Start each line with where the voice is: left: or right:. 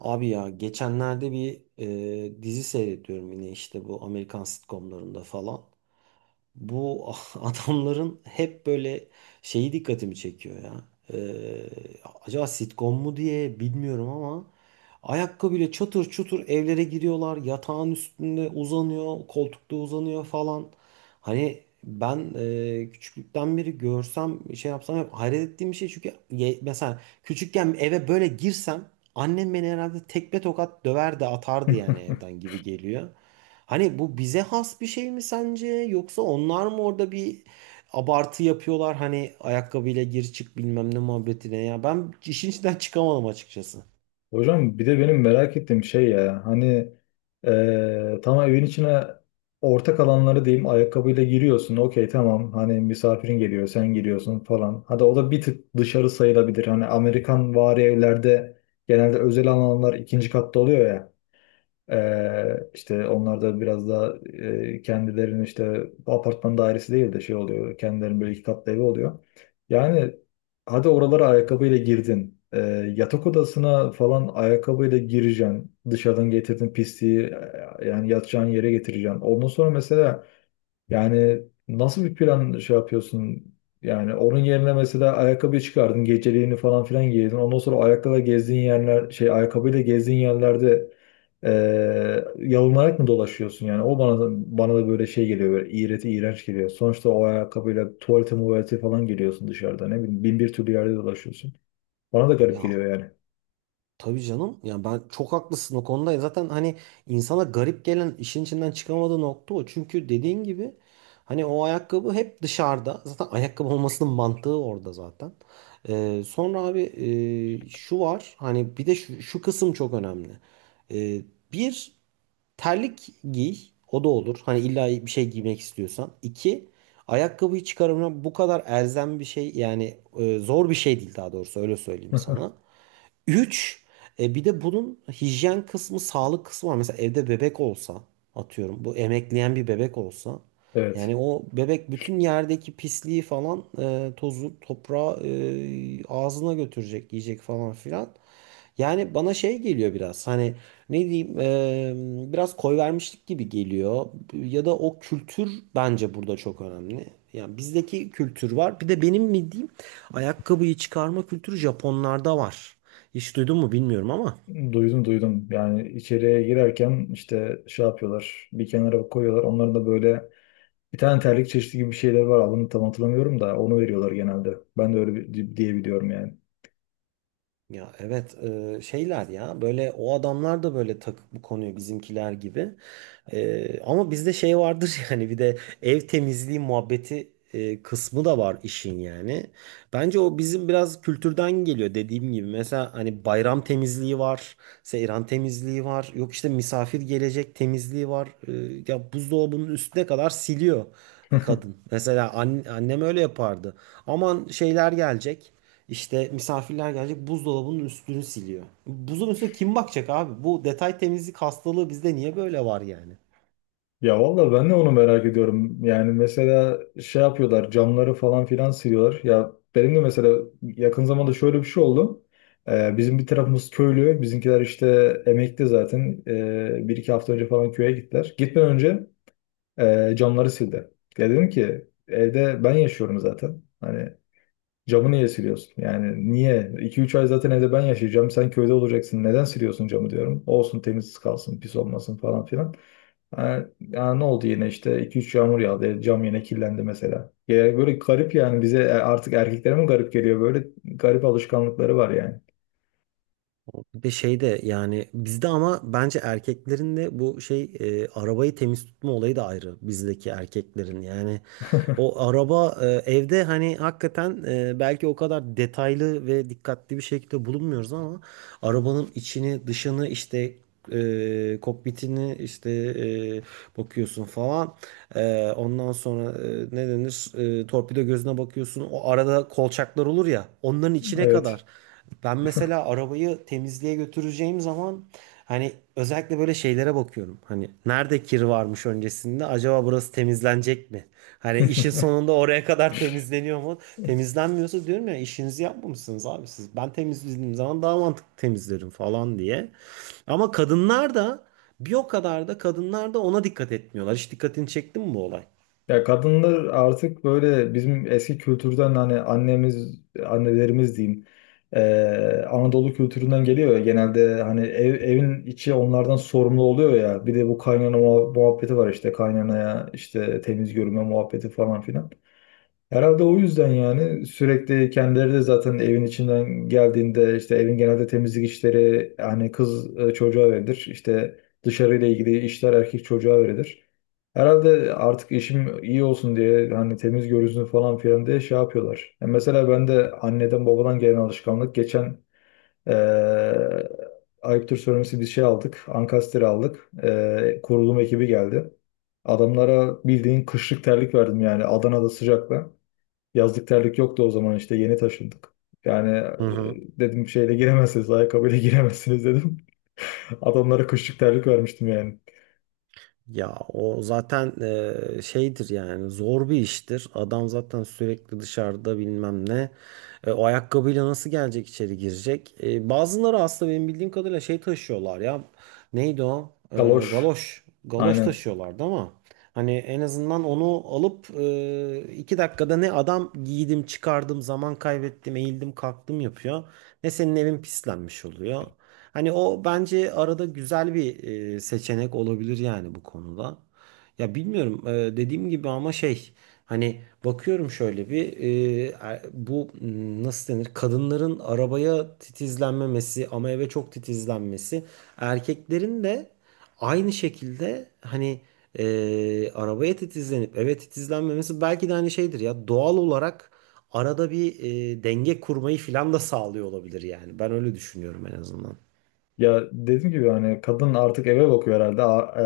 right: Abi ya geçenlerde bir dizi seyrediyorum yine işte bu Amerikan sitcomlarında falan. Bu adamların hep böyle şeyi dikkatimi çekiyor ya. E, Acaba sitcom mu diye bilmiyorum ama ayakkabıyla çatır çutur evlere giriyorlar. Yatağın üstünde uzanıyor, koltukta uzanıyor falan. Hani ben küçüklükten beri görsem şey yapsam hep hayret ettiğim bir şey çünkü mesela küçükken eve böyle girsem annem beni herhalde tekme tokat döverdi atardı yani evden gibi geliyor. Hani bu bize has bir şey mi sence yoksa onlar mı orada bir abartı yapıyorlar hani ayakkabıyla gir çık bilmem ne muhabbetine ya ben işin içinden çıkamadım açıkçası.
left: Hocam bir de benim merak ettiğim şey ya hani tamam evin içine ortak alanları diyeyim ayakkabıyla giriyorsun, okey, tamam, hani misafirin geliyor, sen giriyorsun falan. Hadi o da bir tık dışarı sayılabilir. Hani Amerikan vari evlerde genelde özel alanlar ikinci katta oluyor ya. İşte onlar da biraz daha kendilerinin işte apartman dairesi değil de şey oluyor. Kendilerinin böyle iki katlı evi oluyor. Yani hadi oralara ayakkabıyla girdin. Yatak odasına falan ayakkabıyla gireceksin. Dışarıdan getirdin pisliği, yani yatacağın yere getireceksin. Ondan sonra mesela, yani, nasıl bir plan şey yapıyorsun? Yani onun yerine mesela ayakkabı çıkardın, geceliğini falan filan giydin. Ondan sonra ayakkabıyla gezdiğin yerler, şey ayakkabıyla gezdiğin yerlerde yalınarak mı dolaşıyorsun? Yani o bana da böyle şey geliyor, böyle iğreti, iğrenç geliyor. Sonuçta o ayakkabıyla tuvalete muvalete falan geliyorsun dışarıda. Ne bileyim bin bir türlü yerde dolaşıyorsun. Bana da
right: Ya,
left: garip geliyor yani.
right: tabii canım. Yani ben çok haklısın o konuda. Zaten hani insana garip gelen işin içinden çıkamadığı nokta o. Çünkü dediğin gibi hani o ayakkabı hep dışarıda. Zaten ayakkabı olmasının mantığı orada zaten. Sonra abi şu var. Hani bir de şu kısım çok önemli. Ee, Bir terlik giy. O da olur. Hani illa bir şey giymek istiyorsan. İki, ayakkabıyı çıkarımına bu kadar elzem bir şey yani zor bir şey değil daha doğrusu öyle söyleyeyim sana. Üç, bir de bunun hijyen kısmı, sağlık kısmı var. Mesela evde bebek olsa, atıyorum bu emekleyen bir bebek olsa, yani
left: Evet.
right: o bebek bütün yerdeki pisliği falan, tozu, toprağı ağzına götürecek, yiyecek falan filan. Yani bana şey geliyor biraz hani ne diyeyim biraz koy vermişlik gibi geliyor ya da o kültür bence burada çok önemli. Yani bizdeki kültür var bir de benim mi diyeyim, ayakkabıyı çıkarma kültürü Japonlarda var. Hiç duydun mu bilmiyorum ama.
left: Duydum, duydum. Yani içeriye girerken işte şey yapıyorlar. Bir kenara koyuyorlar. Onların da böyle bir tane terlik çeşidi gibi bir şeyler var. Adını tam hatırlamıyorum da onu veriyorlar genelde. Ben de öyle bir- diye biliyorum yani.
right: Ya evet şeyler ya böyle o adamlar da böyle takık bu konuyu bizimkiler gibi. Ama bizde şey vardır yani bir de ev temizliği muhabbeti kısmı da var işin yani. Bence o bizim biraz kültürden geliyor dediğim gibi. Mesela hani bayram temizliği var, seyran temizliği var, yok işte misafir gelecek temizliği var. E, ya buzdolabının üstüne kadar siliyor kadın. Mesela annem öyle yapardı. Aman şeyler gelecek. İşte misafirler gelecek buzdolabının üstünü siliyor. Buzun üstüne kim bakacak abi? Bu detay temizlik hastalığı bizde niye böyle var yani?
left: Ya vallahi ben de onu merak ediyorum. Yani mesela şey yapıyorlar, camları falan filan siliyorlar. Ya benim de mesela yakın zamanda şöyle bir şey oldu. Bizim bir tarafımız köylü. Bizimkiler işte emekli zaten. Bir iki hafta önce falan köye gittiler. Gitmeden önce camları sildi. Ya dedim ki, evde ben yaşıyorum zaten. Hani camı niye siliyorsun? Yani niye? 2 üç ay zaten evde ben yaşayacağım. Sen köyde olacaksın. Neden siliyorsun camı diyorum. Olsun, temiz kalsın, pis olmasın falan filan. Yani ne oldu, yine işte 2 üç yağmur yağdı. Cam yine kirlendi mesela. Ya böyle garip yani, bize artık erkeklere mi garip geliyor? Böyle garip alışkanlıkları var yani.
right: Bir de şey de yani bizde ama bence erkeklerin de bu şey arabayı temiz tutma olayı da ayrı bizdeki erkeklerin. Yani o araba evde hani hakikaten belki o kadar detaylı ve dikkatli bir şekilde bulunmuyoruz ama arabanın içini dışını işte kokpitini işte bakıyorsun falan. E, ondan sonra ne denir, torpido gözüne bakıyorsun o arada kolçaklar olur ya onların içine kadar.
left: Evet.
right: Ben mesela arabayı temizliğe götüreceğim zaman hani özellikle böyle şeylere bakıyorum. Hani nerede kir varmış öncesinde? Acaba burası temizlenecek mi? Hani işin sonunda oraya kadar temizleniyor mu? Temizlenmiyorsa diyorum ya işinizi yapmamışsınız abi siz. Ben temizlediğim zaman daha mantıklı temizlerim falan diye. Ama kadınlar da bir o kadar da kadınlar da ona dikkat etmiyorlar. Hiç dikkatini çekti mi bu olay?
left: Ya kadınlar artık böyle bizim eski kültürden, hani annemiz, annelerimiz diyeyim. Anadolu kültüründen geliyor ya genelde. Hani ev, evin içi onlardan sorumlu oluyor ya. Bir de bu kaynana muhabbeti var, işte kaynanaya işte temiz görünme muhabbeti falan filan. Herhalde o yüzden yani sürekli kendileri de zaten evin içinden geldiğinde işte evin genelde temizlik işleri hani kız çocuğa verilir. İşte dışarıyla ilgili işler erkek çocuğa verilir. Herhalde artık işim iyi olsun diye, hani temiz görünsün falan filan diye şey yapıyorlar. Mesela ben de anneden babadan gelen alışkanlık, geçen e, ayıptır söylemesi bir şey aldık. Ankastre aldık. Kurulum ekibi geldi. Adamlara bildiğin kışlık terlik verdim yani, Adana'da sıcakta. Yazlık terlik yoktu, o zaman işte yeni taşındık. Yani
right: Hı hı.
left: dedim şeyle giremezsiniz, ayakkabıyla giremezsiniz dedim. Adamlara kışlık terlik vermiştim yani.
right: Ya o zaten şeydir yani zor bir iştir. Adam zaten sürekli dışarıda bilmem ne. E, o ayakkabıyla nasıl gelecek içeri girecek? E, bazıları aslında benim bildiğim kadarıyla şey taşıyorlar ya. Neydi o? E,
left: Kaloş.
right: galoş. Galoş
left: Aynen.
right: taşıyorlardı ama hani en azından onu alıp iki dakikada ne adam giydim çıkardım zaman kaybettim eğildim kalktım yapıyor. Ne senin evin pislenmiş oluyor. Hani o bence arada güzel bir seçenek olabilir yani bu konuda. Ya bilmiyorum dediğim gibi ama şey hani bakıyorum şöyle bir bu nasıl denir kadınların arabaya titizlenmemesi ama eve çok titizlenmesi, erkeklerin de aynı şekilde hani arabaya titizlenip eve titizlenmemesi belki de hani şeydir ya doğal olarak arada bir denge kurmayı filan da sağlıyor olabilir yani ben öyle düşünüyorum en azından.
left: Ya dediğim gibi, hani kadın artık eve bakıyor herhalde. A-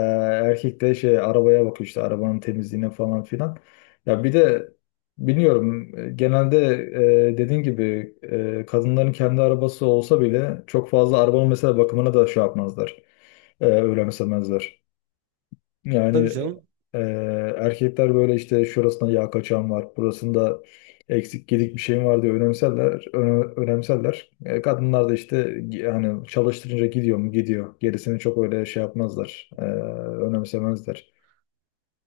left: e, Erkek de şey arabaya bakıyor, işte arabanın temizliğine falan filan. Ya bir de bilmiyorum, genelde, dediğin gibi, kadınların kendi arabası olsa bile çok fazla arabanın mesela bakımına da şey yapmazlar. Önemsemezler.
right: Tabii
left: Yani
right: canım.
left: e, erkekler böyle işte şurasında yağ kaçağım var, burasında eksik gedik bir şeyim var diye önemserler, önemserler. Kadınlar da işte yani çalıştırınca gidiyor mu, gidiyor. Gerisini çok öyle şey yapmazlar, önemsemezler.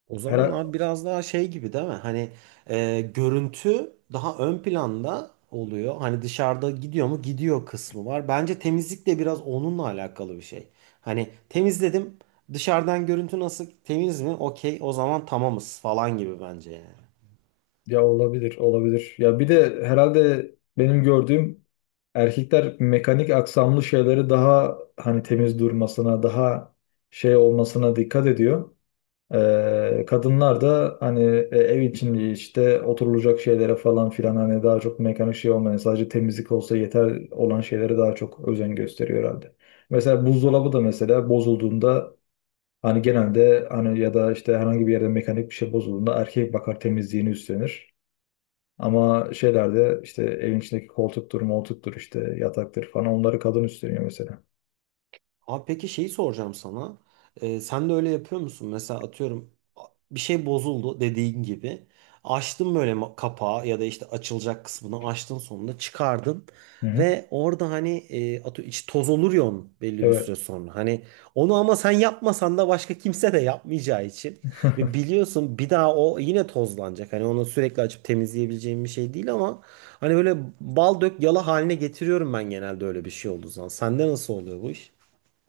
right: O zaman
left: Her
right: abi biraz daha şey gibi değil mi? Hani görüntü daha ön planda oluyor. Hani dışarıda gidiyor mu? Gidiyor kısmı var. Bence temizlik de biraz onunla alakalı bir şey. Hani temizledim. Dışarıdan görüntü nasıl? Temiz mi? Okey. O zaman tamamız falan gibi bence yani.
left: Ya olabilir, olabilir. Ya bir de herhalde benim gördüğüm erkekler mekanik aksamlı şeyleri daha, hani temiz durmasına, daha şey olmasına dikkat ediyor. Kadınlar da hani ev içinde işte oturulacak şeylere falan filan hani daha çok mekanik şey olmayan sadece temizlik olsa yeter olan şeylere daha çok özen gösteriyor herhalde. Mesela buzdolabı da mesela bozulduğunda hani genelde, hani ya da işte herhangi bir yerde mekanik bir şey bozulduğunda erkek bakar, temizliğini üstlenir. Ama şeylerde işte evin içindeki koltuktur, moltuktur, işte yataktır falan, onları kadın üstleniyor mesela.
right: Abi peki şeyi soracağım sana. Sen de öyle yapıyor musun? Mesela atıyorum bir şey bozuldu dediğin gibi. Açtın böyle kapağı ya da işte açılacak kısmını açtın sonunda çıkardın.
left: Hı hı.
right: Ve orada hani atı içi toz olur ya onun belli bir
left: Evet.
right: süre sonra. Hani onu ama sen yapmasan da başka kimse de yapmayacağı için. Ve biliyorsun bir daha o yine tozlanacak. Hani onu sürekli açıp temizleyebileceğim bir şey değil ama hani böyle bal dök yala haline getiriyorum ben genelde öyle bir şey olduğu zaman. Sende nasıl oluyor bu iş?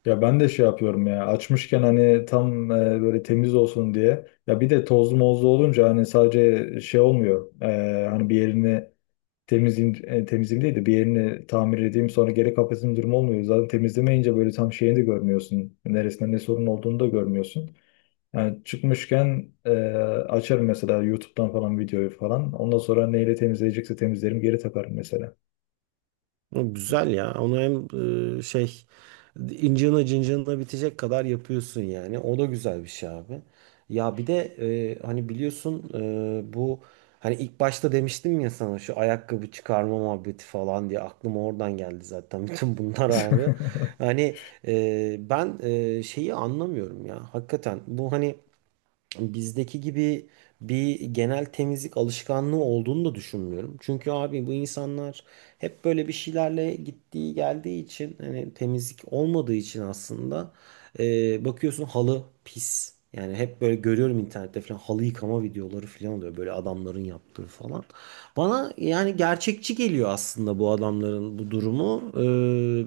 left: Ya ben de şey yapıyorum ya, açmışken hani tam böyle temiz olsun diye. Ya bir de tozlu mozlu olunca hani sadece şey olmuyor. Hani bir yerini temizleyeyim, temizleyeyim değil de bir yerini tamir edeyim sonra geri kapatayım durumu olmuyor. Zaten temizlemeyince böyle tam şeyini de görmüyorsun. Neresinde ne sorun olduğunu da görmüyorsun. Yani çıkmışken, açarım mesela YouTube'dan falan videoyu falan. Ondan sonra neyle temizleyecekse temizlerim, geri takarım mesela.
right: O güzel ya. Onu hem şey, incina cincina bitecek kadar yapıyorsun yani. O da güzel bir şey abi. Ya bir de hani biliyorsun bu, hani ilk başta demiştim ya sana şu ayakkabı çıkarma muhabbeti falan diye aklıma oradan geldi zaten bütün bunlar abi. Hani ben şeyi anlamıyorum ya. Hakikaten bu hani bizdeki gibi bir genel temizlik alışkanlığı olduğunu da düşünmüyorum. Çünkü abi bu insanlar hep böyle bir şeylerle gittiği geldiği için hani temizlik olmadığı için aslında bakıyorsun halı pis. Yani hep böyle görüyorum internette falan halı yıkama videoları falan oluyor böyle adamların yaptığı falan. Bana yani gerçekçi geliyor aslında bu adamların bu durumu.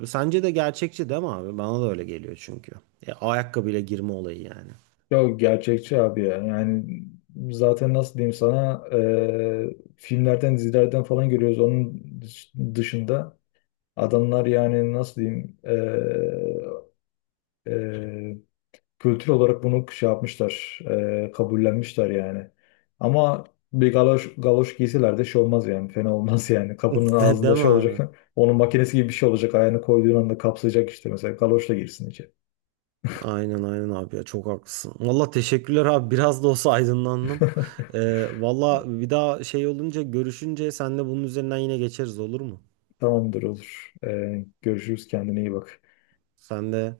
right: Sence de gerçekçi değil mi abi? Bana da öyle geliyor çünkü. E, ayakkabıyla girme olayı yani.
left: Yok, gerçekçi abi ya. Yani zaten nasıl diyeyim sana, filmlerden dizilerden falan görüyoruz. Onun dışında adamlar yani nasıl diyeyim, e, kültür olarak bunu şey yapmışlar, kabullenmişler yani. Ama bir galoş giysiler de şey olmaz yani, fena olmaz yani. Kapının
right: Değil
left: ağzında
right: mi
left: şey
right: abi?
left: olacak, onun makinesi gibi bir şey olacak, ayağını koyduğun anda kapsayacak işte mesela galoşla girsin içeri.
right: Aynen aynen abi ya çok haklısın. Valla teşekkürler abi biraz da olsa aydınlandım. Valla bir daha şey olunca görüşünce senle bunun üzerinden yine geçeriz olur mu?
left: Tamamdır, olur. Görüşürüz, kendine iyi bak.
right: Sen de